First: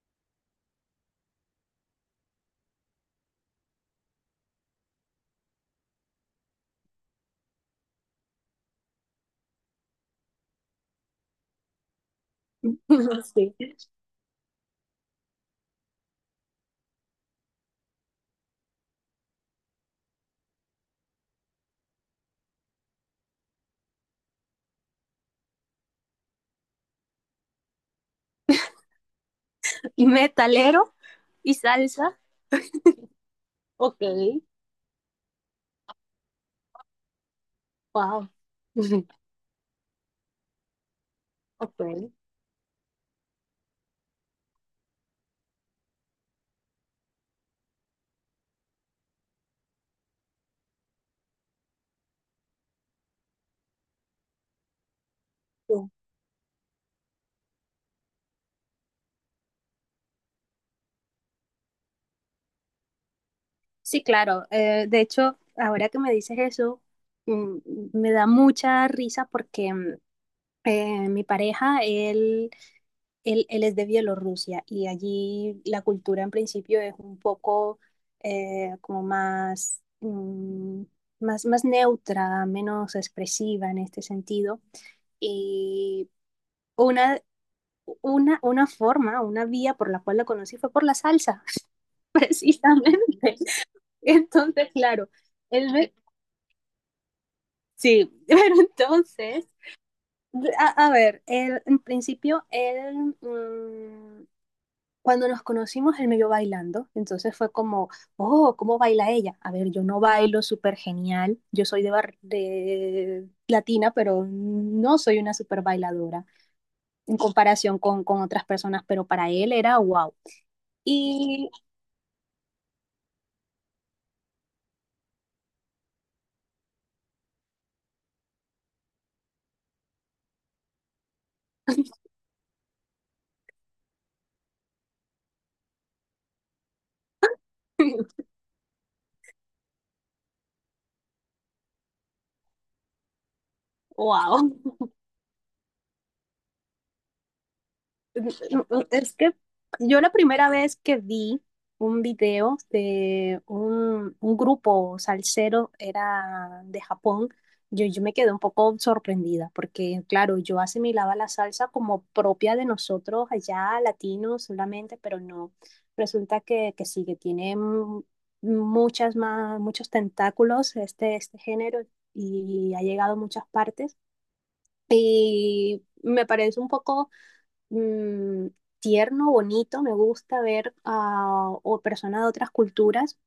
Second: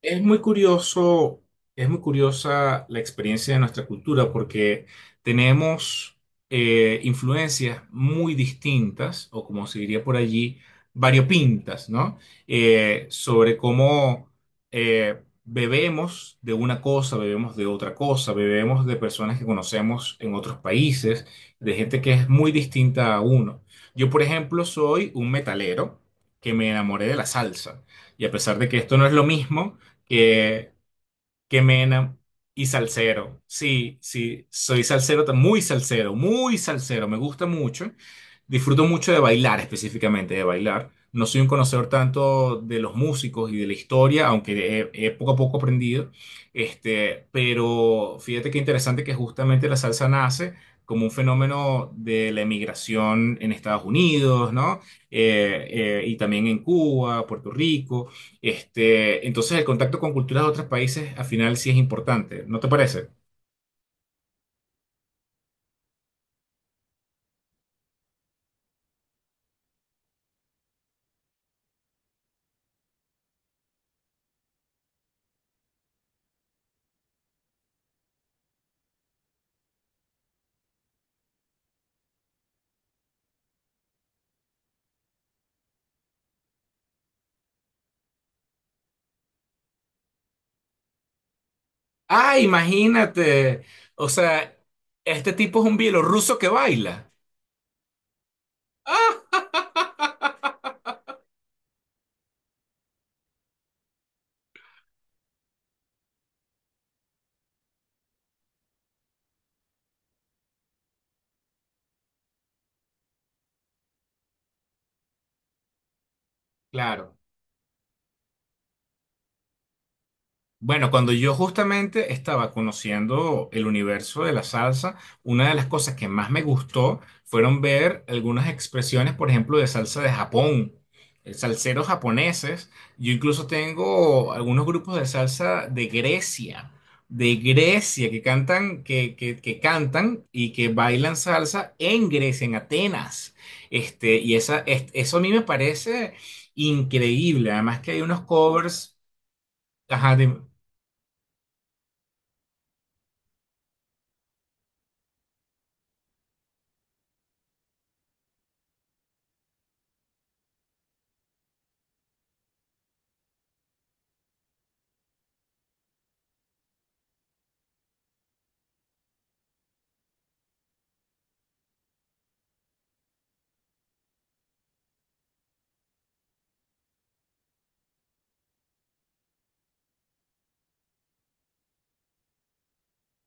Es muy curioso, es muy curiosa la experiencia de nuestra cultura porque tenemos influencias muy distintas, o como se diría por allí, variopintas, ¿no? Eh, Sí. sobre cómo bebemos de una cosa, bebemos de otra cosa, bebemos de personas que conocemos en otros países, de gente que es muy distinta a uno. Yo, por ejemplo, soy un metalero que me enamoré de la salsa. Y a pesar de que esto no es lo mismo, Y que, metalero y que me enam- salsa. y salsero. Sí, Ok, sí, soy salsero, muy salsero, muy salsero, me gusta mucho. wow. Disfruto mucho de bailar específicamente, de bailar. No soy un conocedor Ok. tanto de los músicos y de la historia, aunque he poco a poco aprendido. Pero fíjate qué interesante que justamente la salsa nace como un fenómeno de la emigración en Estados Unidos, ¿no? Eh, Sí. eh, y también en Cuba, Puerto Rico. Entonces el contacto con culturas de otros países al final sí es importante, ¿no te parece? Sí, claro. De hecho, ahora que me dices eso, mm, me da mucha risa porque mi pareja, él es de Bielorrusia y allí la cultura en principio es un poco como más, más neutra, menos expresiva en este sentido. Y una, una forma, una vía por la cual la conocí fue por la salsa, Ah, precisamente. imagínate. O sea, Entonces, claro, este tipo es él un me- bielorruso que baila. sí, pero entonces, a ver, en principio, él, cuando nos conocimos, él me vio bailando, entonces fue como, oh, ¿cómo baila ella? A ver, yo no bailo súper genial, yo soy de, de latina, pero no soy una súper bailadora en Claro. comparación con otras personas, pero para él era wow. Bueno, cuando yo Y justamente estaba conociendo el universo de la salsa, una de las cosas que más me gustó fueron ver algunas expresiones, por ejemplo, de salsa de Japón, salseros japoneses. Yo incluso tengo algunos grupos de salsa de Grecia, que cantan, que cantan y que bailan salsa en Grecia, en Atenas. Y wow. Eso a mí me parece increíble. Además que hay unos covers. Es que yo la Ajá, dime. primera vez que vi un video de un grupo salsero era de Japón. Yo me quedé un poco sorprendida porque, claro, yo asimilaba la salsa como propia de nosotros allá, latinos solamente, pero no. Resulta que sí, que tiene muchas más, muchos tentáculos este, este género y ha llegado a muchas partes. Y me parece un poco mm, tierno, bonito. Me gusta ver a o personas de otras culturas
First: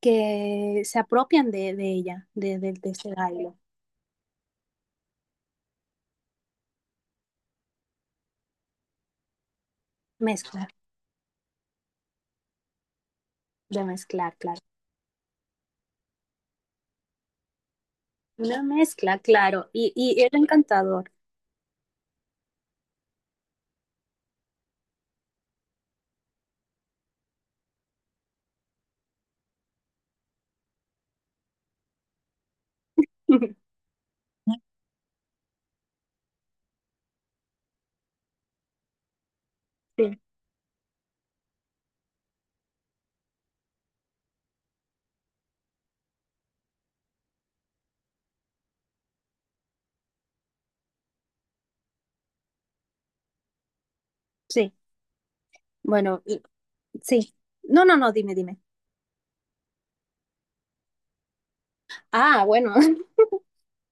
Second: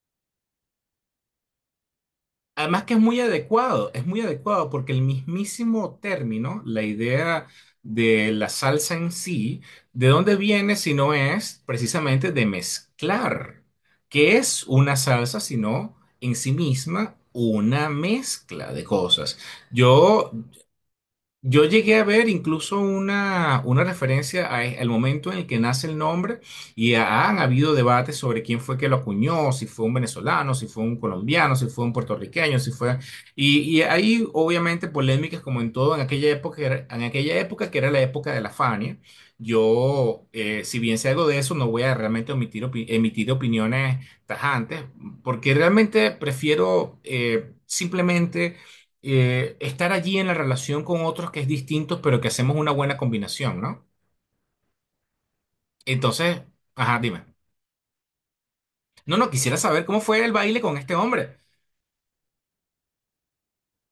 que se apropian de ella, Además de que ese baile. Es muy adecuado porque el mismísimo término, la idea de la salsa en sí, ¿de dónde Mezclar, viene si no es precisamente de mezclar? de mezclar, ¿Qué claro. es una salsa sino en sí misma una Una mezcla de mezcla, cosas? claro. Y Yo era encantador. yo llegué a ver incluso una referencia al momento en el que nace el nombre y han habido debates sobre quién fue que lo acuñó, si fue un venezolano, si fue un colombiano, si fue un puertorriqueño, si fue... Y, y hay obviamente polémicas como en todo en aquella época, en aquella época que era la época de la Fania. Sí, Yo, si bien sé algo de eso, no voy a realmente emitir opiniones tajantes porque realmente prefiero... simplemente estar allí en la relación con otros que es distinto, pero que hacemos una buena combinación, ¿no? sí. Bueno, Entonces, y- ajá, dime. sí. No, no, no, dime, dime. No, no, quisiera saber cómo fue el baile con este hombre. Ah, bueno.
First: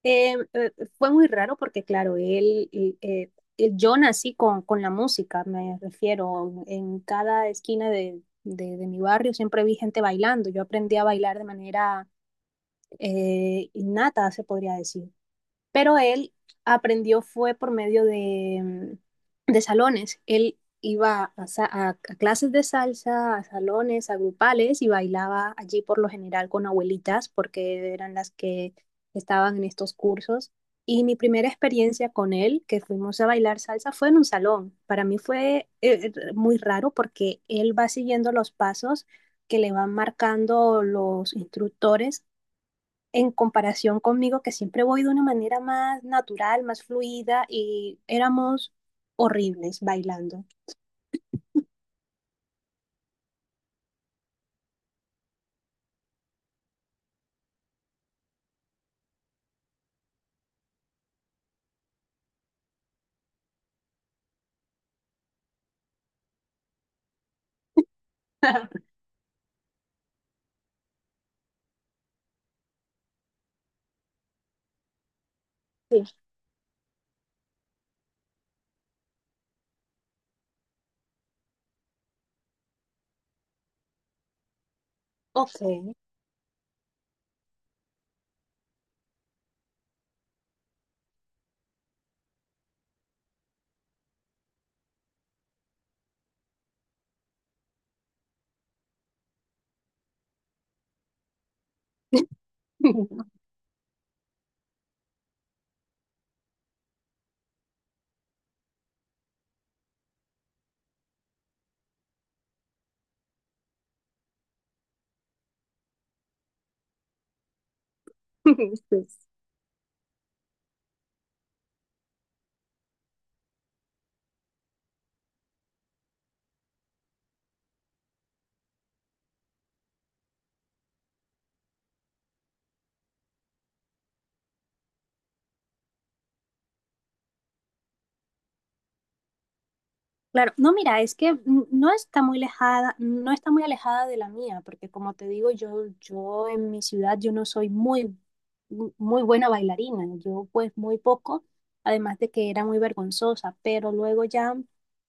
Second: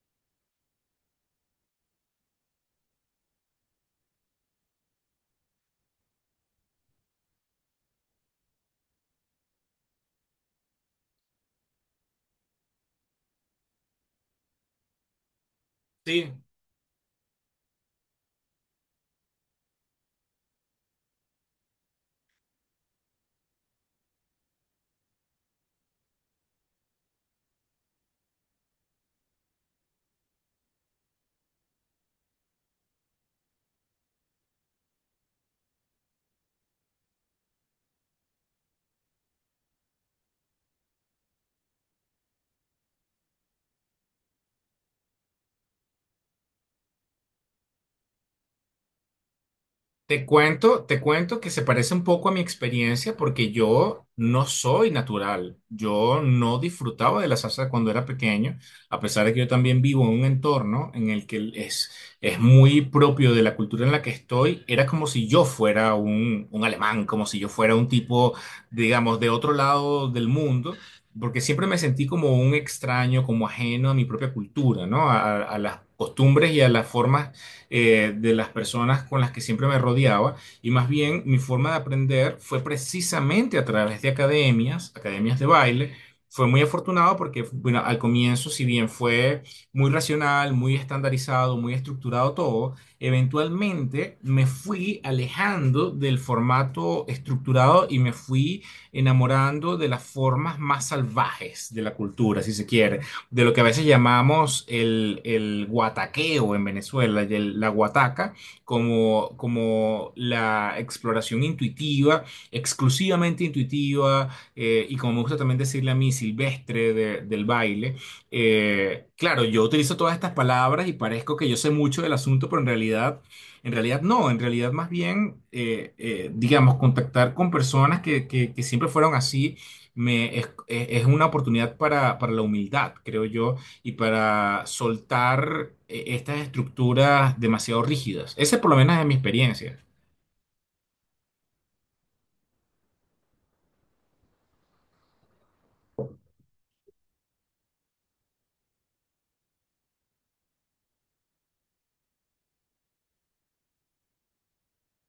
Eh, eh, Fue muy raro porque, claro, él- yo nací con la música, me refiero, en cada esquina de, de mi barrio siempre vi gente bailando, yo aprendí a bailar de manera innata, se podría decir, pero Sí. él aprendió fue por medio de, de salones. Él iba a, a clases de salsa, a salones, a grupales y bailaba allí por lo general con abuelitas porque eran las que estaban en estos cursos. Y mi primera experiencia con él, que fuimos a bailar salsa, fue en un salón. Para mí fue muy raro porque él va siguiendo los pasos que le van marcando los instructores en comparación conmigo, que siempre voy de una manera más natural, más fluida, y éramos horribles bailando. Te cuento que se parece un poco a mi experiencia porque yo no soy natural. Yo no disfrutaba de la salsa cuando era pequeño, a pesar de que yo también vivo en un entorno en el es muy propio de la cultura en la que estoy. Era como si yo fuera un alemán, como si yo fuera un tipo, digamos, de otro lado del mundo. Porque siempre me sentí como un extraño, como ajeno a mi propia cultura, ¿no? A las Sí. costumbres y a las formas de las personas con las que siempre me rodeaba y más bien mi forma de aprender fue precisamente a través de academias, academias de Ok. baile. Fue muy afortunado porque, bueno, al comienzo, si bien fue muy racional, muy estandarizado, muy estructurado todo, eventualmente me fui alejando del formato estructurado y me fui enamorando de las formas más salvajes de la cultura, si se quiere de lo que a veces llamamos el guataqueo en Venezuela, y la guataca, como, como la exploración intuitiva, exclusivamente intuitiva, y como me gusta también decirle a mí, silvestre del baile. Eh, Sí. claro, yo utilizo todas estas palabras y parezco que yo sé mucho del asunto, pero en realidad... En realidad no, en realidad más bien, digamos, contactar con personas que siempre fueron así una oportunidad para la humildad, creo yo, y para soltar estas estructuras demasiado rígidas. Esa por lo menos es mi experiencia. Claro, no, mira, es que no está muy alejada, no está muy alejada de la mía, porque como te digo, yo en mi ciudad yo no soy muy, muy buena bailarina, yo pues muy poco, además de que era muy vergonzosa, pero luego ya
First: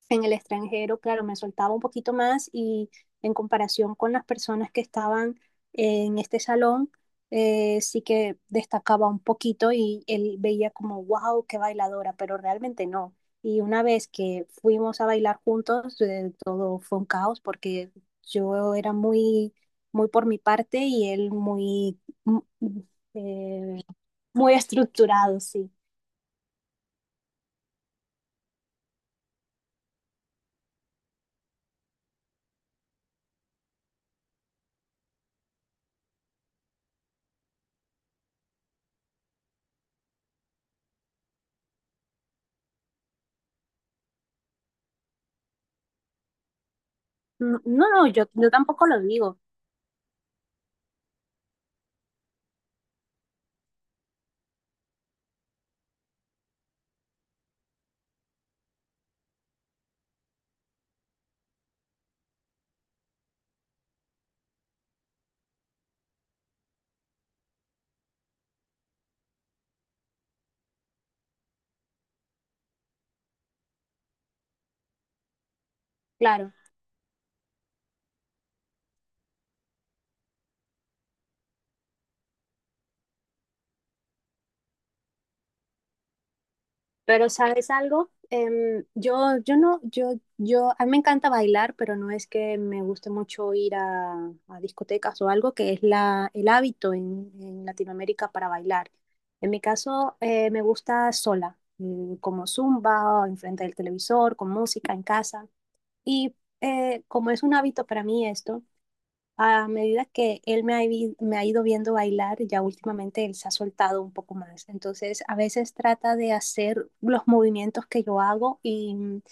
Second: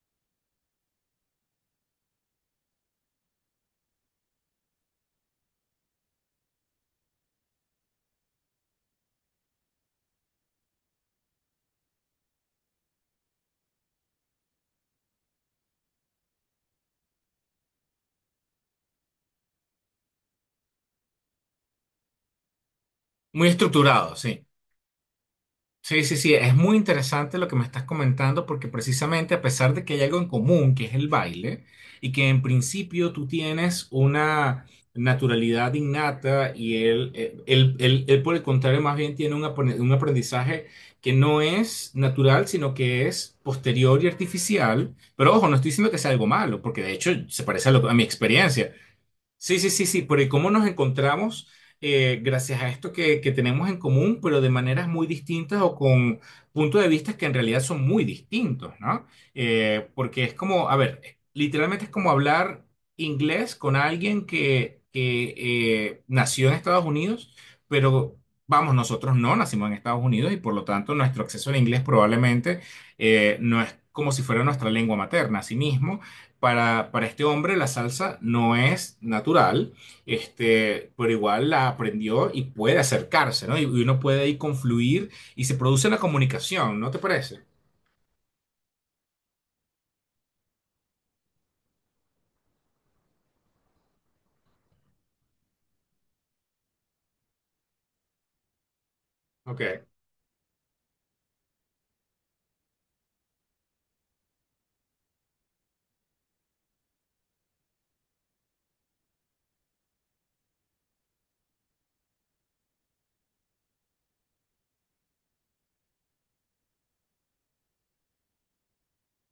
en el extranjero, claro, me soltaba un poquito más y en comparación con las personas que estaban en este salón, sí que destacaba un poquito y él veía como, wow, qué bailadora, pero realmente no. Y una vez que fuimos a bailar juntos, todo fue un caos porque yo era muy, muy por mi parte y él muy, mm, Muy eh, estructurado, sí. muy estructurado, sí. Sí, sí, sí, es muy interesante lo que me estás comentando porque precisamente a pesar de que hay algo en común, que es el baile, y que en principio tú tienes una naturalidad innata y él, él, por el contrario más bien tiene un un aprendizaje que no es natural, sino que es posterior y artificial, pero ojo, no estoy diciendo que sea algo malo, porque de hecho se No, parece a, no, a mi no, yo experiencia. tampoco lo digo, Sí, sí, sí, sí, porque cómo nos encontramos gracias a esto que tenemos en común, pero de maneras muy distintas o con puntos de vista que en realidad son muy distintos, ¿no? Porque es como, a ver, literalmente es como hablar inglés con alguien nació en Estados Unidos, pero vamos, nosotros no nacimos en Estados Unidos y por lo tanto nuestro acceso al inglés probablemente no es como si fuera nuestra lengua materna, así mismo. claro. Para este hombre la salsa no es natural, este, pero igual la aprendió y puede acercarse, ¿no? Y uno puede ahí confluir y se produce una comunicación, ¿no te Pero parece? ¿sabes algo? Yo, yo no, yo, a mí me encanta bailar, pero no es que me guste mucho ir a discotecas o algo, que es la, el hábito en Latinoamérica para bailar. En mi Ok. caso, me gusta sola, como zumba, o enfrente del televisor, con música en casa. Y como es un hábito para mí esto, a medida que él me ha, me ha ido viendo bailar, ya últimamente él se ha soltado un poco más. Entonces, a veces trata de hacer los movimientos que yo hago y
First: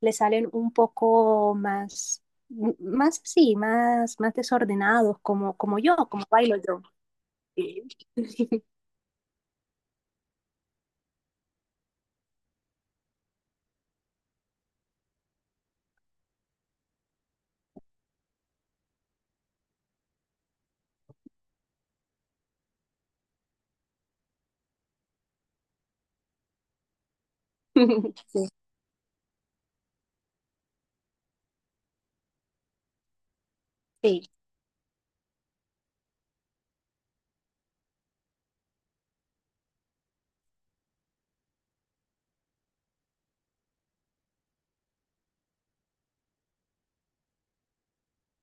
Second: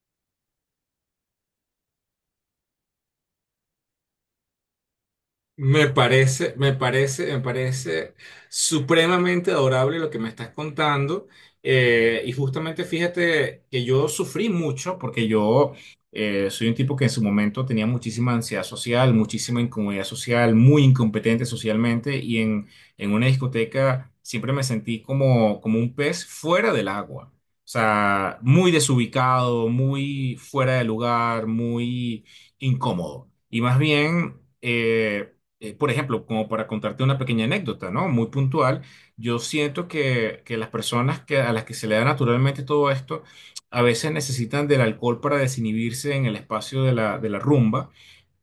le salen un poco más, más así, más, más desordenados, como, como Me yo, como parece, bailo me yo. parece, me Sí, parece supremamente adorable lo que me estás contando. Y justamente fíjate que yo sufrí mucho porque yo soy un tipo que en su momento tenía muchísima ansiedad social, muchísima incomodidad social, muy incompetente socialmente y en una discoteca siempre me sentí como, como un pez fuera del agua. O sea, sí, muy desubicado, muy fuera de lugar, muy incómodo. Y más sí, bien... por ejemplo, como para contarte una pequeña anécdota, ¿no? Muy puntual, yo siento que las personas que, a las que se le da naturalmente todo esto, a veces necesitan del alcohol para desinhibirse en el espacio de de la rumba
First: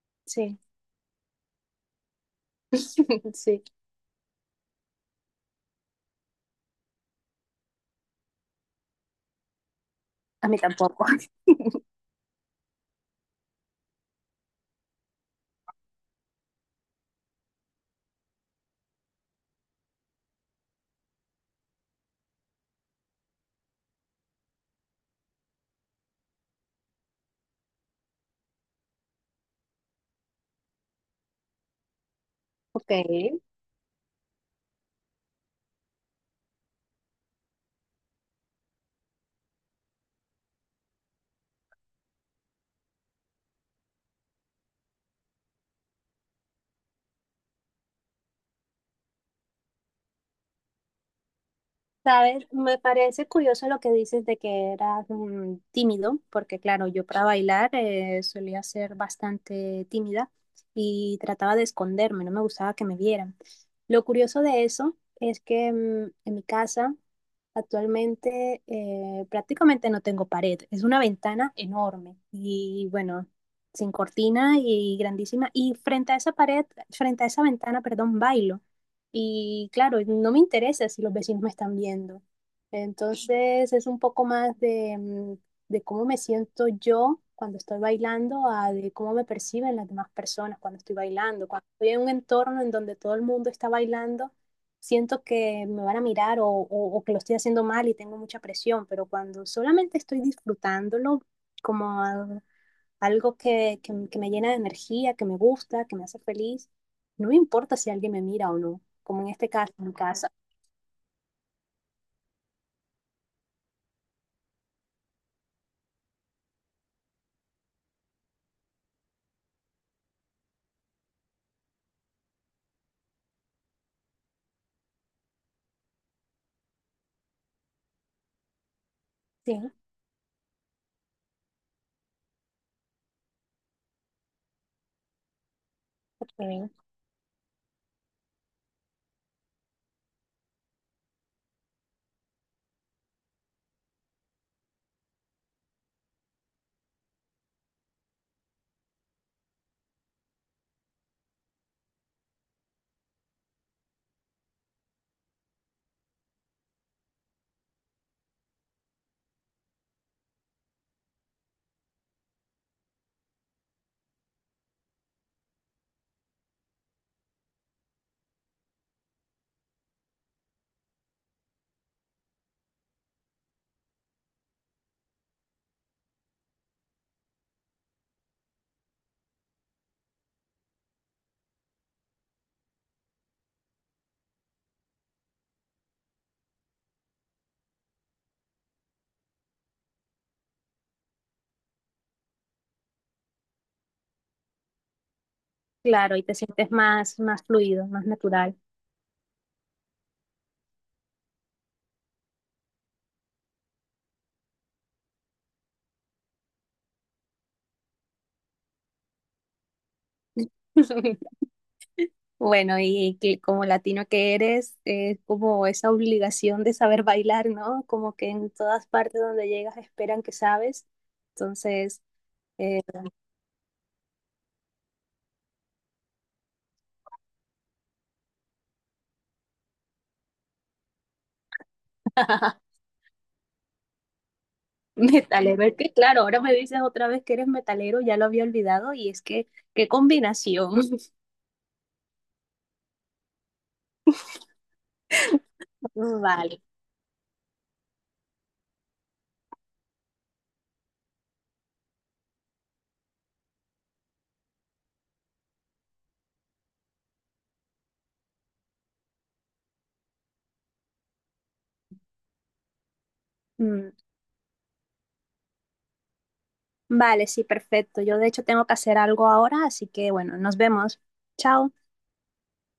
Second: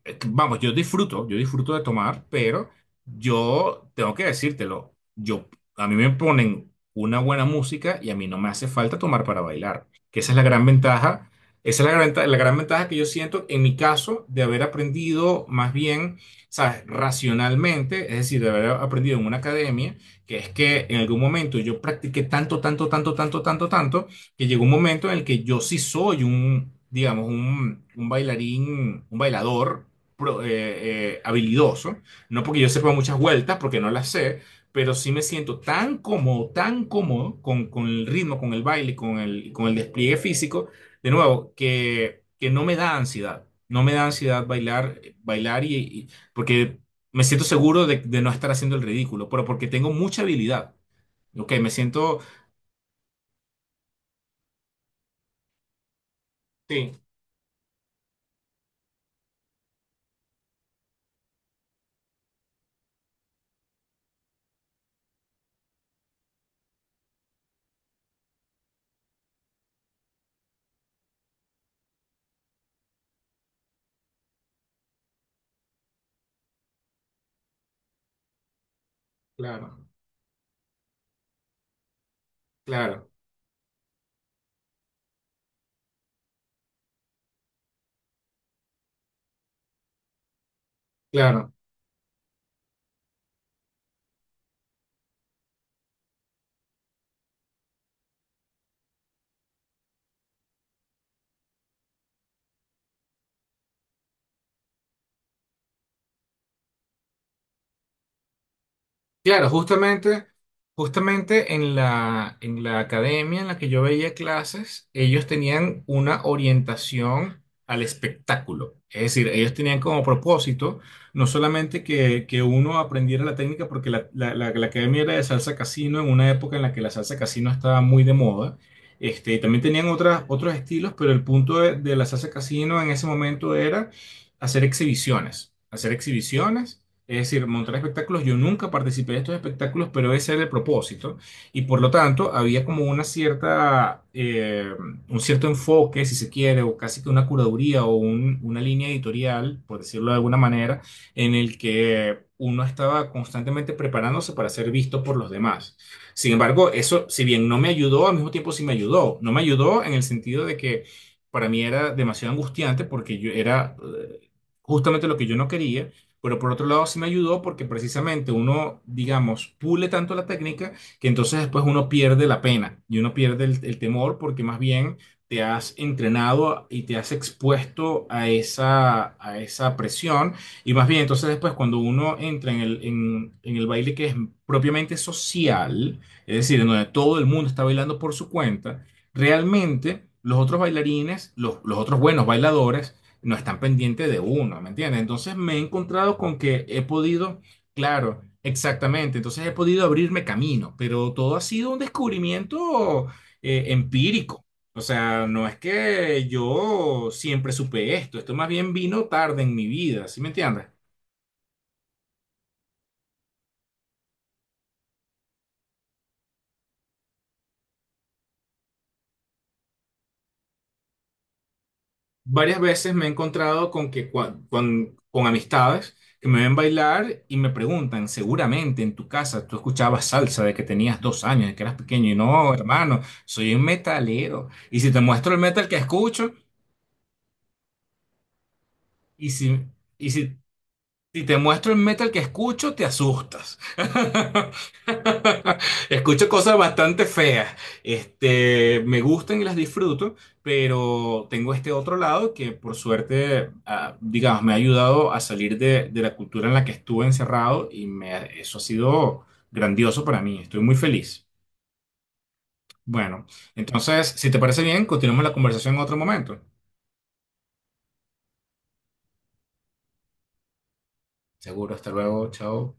Vamos, sí. Yo disfruto de tomar, pero Sí. yo tengo que decírtelo. Yo, a mí me ponen una buena música y a mí no me hace falta tomar para bailar, que esa es la A mí gran tampoco. ventaja. Esa es la gran, la gran ventaja que yo siento en mi caso de haber aprendido más bien, ¿sabes? Racionalmente, es decir, de haber aprendido en una academia, que es que en algún momento yo practiqué tanto, tanto, tanto, tanto, tanto, tanto, que llegó un momento en el que yo sí soy digamos, un bailarín, un bailador habilidoso, no porque yo sepa Ok. muchas vueltas, porque no las sé, pero sí me siento tan cómodo con el ritmo, con el baile, con con el despliegue físico, de nuevo, que no me da ansiedad, no me da ansiedad bailar, porque me siento seguro de no estar haciendo el ridículo, pero porque tengo mucha habilidad. Ok, me siento... Sabes, me parece curioso lo que dices de que eras tímido, porque claro, Sí, yo para bailar solía ser bastante tímida y trataba de esconderme, no me gustaba que me vieran. Lo curioso de eso es que en mi casa actualmente prácticamente no tengo pared, es una ventana enorme y bueno, sin cortina y grandísima. Y frente a esa pared, frente a esa ventana, perdón, bailo. Y claro, claro, no me interesa si los vecinos me están viendo. claro, Entonces es un poco más de, de cómo me siento yo cuando estoy bailando a de cómo me perciben las demás personas cuando estoy bailando. claro. Cuando estoy en un entorno en donde todo el mundo está bailando, siento que me van a mirar o que lo estoy haciendo mal y tengo mucha presión, pero cuando solamente estoy disfrutándolo, como algo que me llena de energía, que me gusta, que me hace feliz. No me importa si alguien me mira o no, como en Claro, este caso, en justamente, casa. justamente en la academia en la que yo veía clases, ellos tenían una orientación al espectáculo. Es decir, ellos tenían como propósito no solamente que uno aprendiera la técnica, porque la academia era de salsa casino en una época en la que la salsa casino estaba muy de moda. Y también Sí, tenían otros estilos, pero el punto de la salsa casino en ese momento era hacer exhibiciones. Hacer ok. exhibiciones es decir, montar espectáculos, yo nunca participé de estos espectáculos, pero ese era el propósito. Y por lo tanto, había como una cierta, un cierto enfoque, si se quiere, o casi que una curaduría o una línea editorial, por decirlo de alguna manera, en el que uno estaba constantemente preparándose para ser visto por los demás. Sin embargo, eso, si bien no me ayudó, al mismo tiempo sí me ayudó. No me ayudó en el sentido de que para mí era demasiado angustiante porque yo era... justamente lo que yo no quería, pero por otro lado sí me ayudó porque precisamente uno, digamos, pule tanto la técnica que entonces después uno pierde la pena y uno pierde el temor porque más bien te has entrenado y te has expuesto a esa presión y más bien entonces después cuando uno entra en en el baile que es propiamente social, es decir, en donde todo el mundo está bailando por su cuenta, realmente los otros bailarines, los otros buenos bailadores, no están pendientes de uno, ¿me entiendes? Entonces me he Claro, encontrado y te con que sientes he más, podido, más fluido, más claro, natural. exactamente, entonces he podido abrirme camino, pero todo ha sido un descubrimiento empírico. O sea, no es que yo siempre supe esto, esto más bien vino tarde en mi vida, ¿sí me entiendes? Bueno, y que como latino que eres, es como esa obligación de saber bailar, ¿no? Como que en todas partes donde llegas esperan que sabes. Entonces, Varias eh, veces me he encontrado con que con amistades que me ven bailar y me preguntan, seguramente en tu casa tú escuchabas salsa de que tenías 2 años, de que eras pequeño, y no, hermano, soy un metalero. Y si te muestro el metalero, metal es que que claro, escucho, ahora me dices otra vez que eres metalero, ya lo había olvidado y es y que, si, qué y si, combinación. si te muestro el metal que escucho, te asustas. Escucho cosas Vale. bastante feas. Este, me gustan y las disfruto, pero tengo este otro lado que por suerte, ah, digamos, me ha ayudado a salir de la cultura en la que estuve encerrado y eso ha sido grandioso para mí. Estoy muy feliz. Bueno, Mm, entonces, si te parece bien, continuamos la conversación en otro momento. vale, sí, perfecto. Yo de hecho tengo que hacer algo ahora, así que bueno, nos vemos. Chao. Seguro, hasta luego, chao.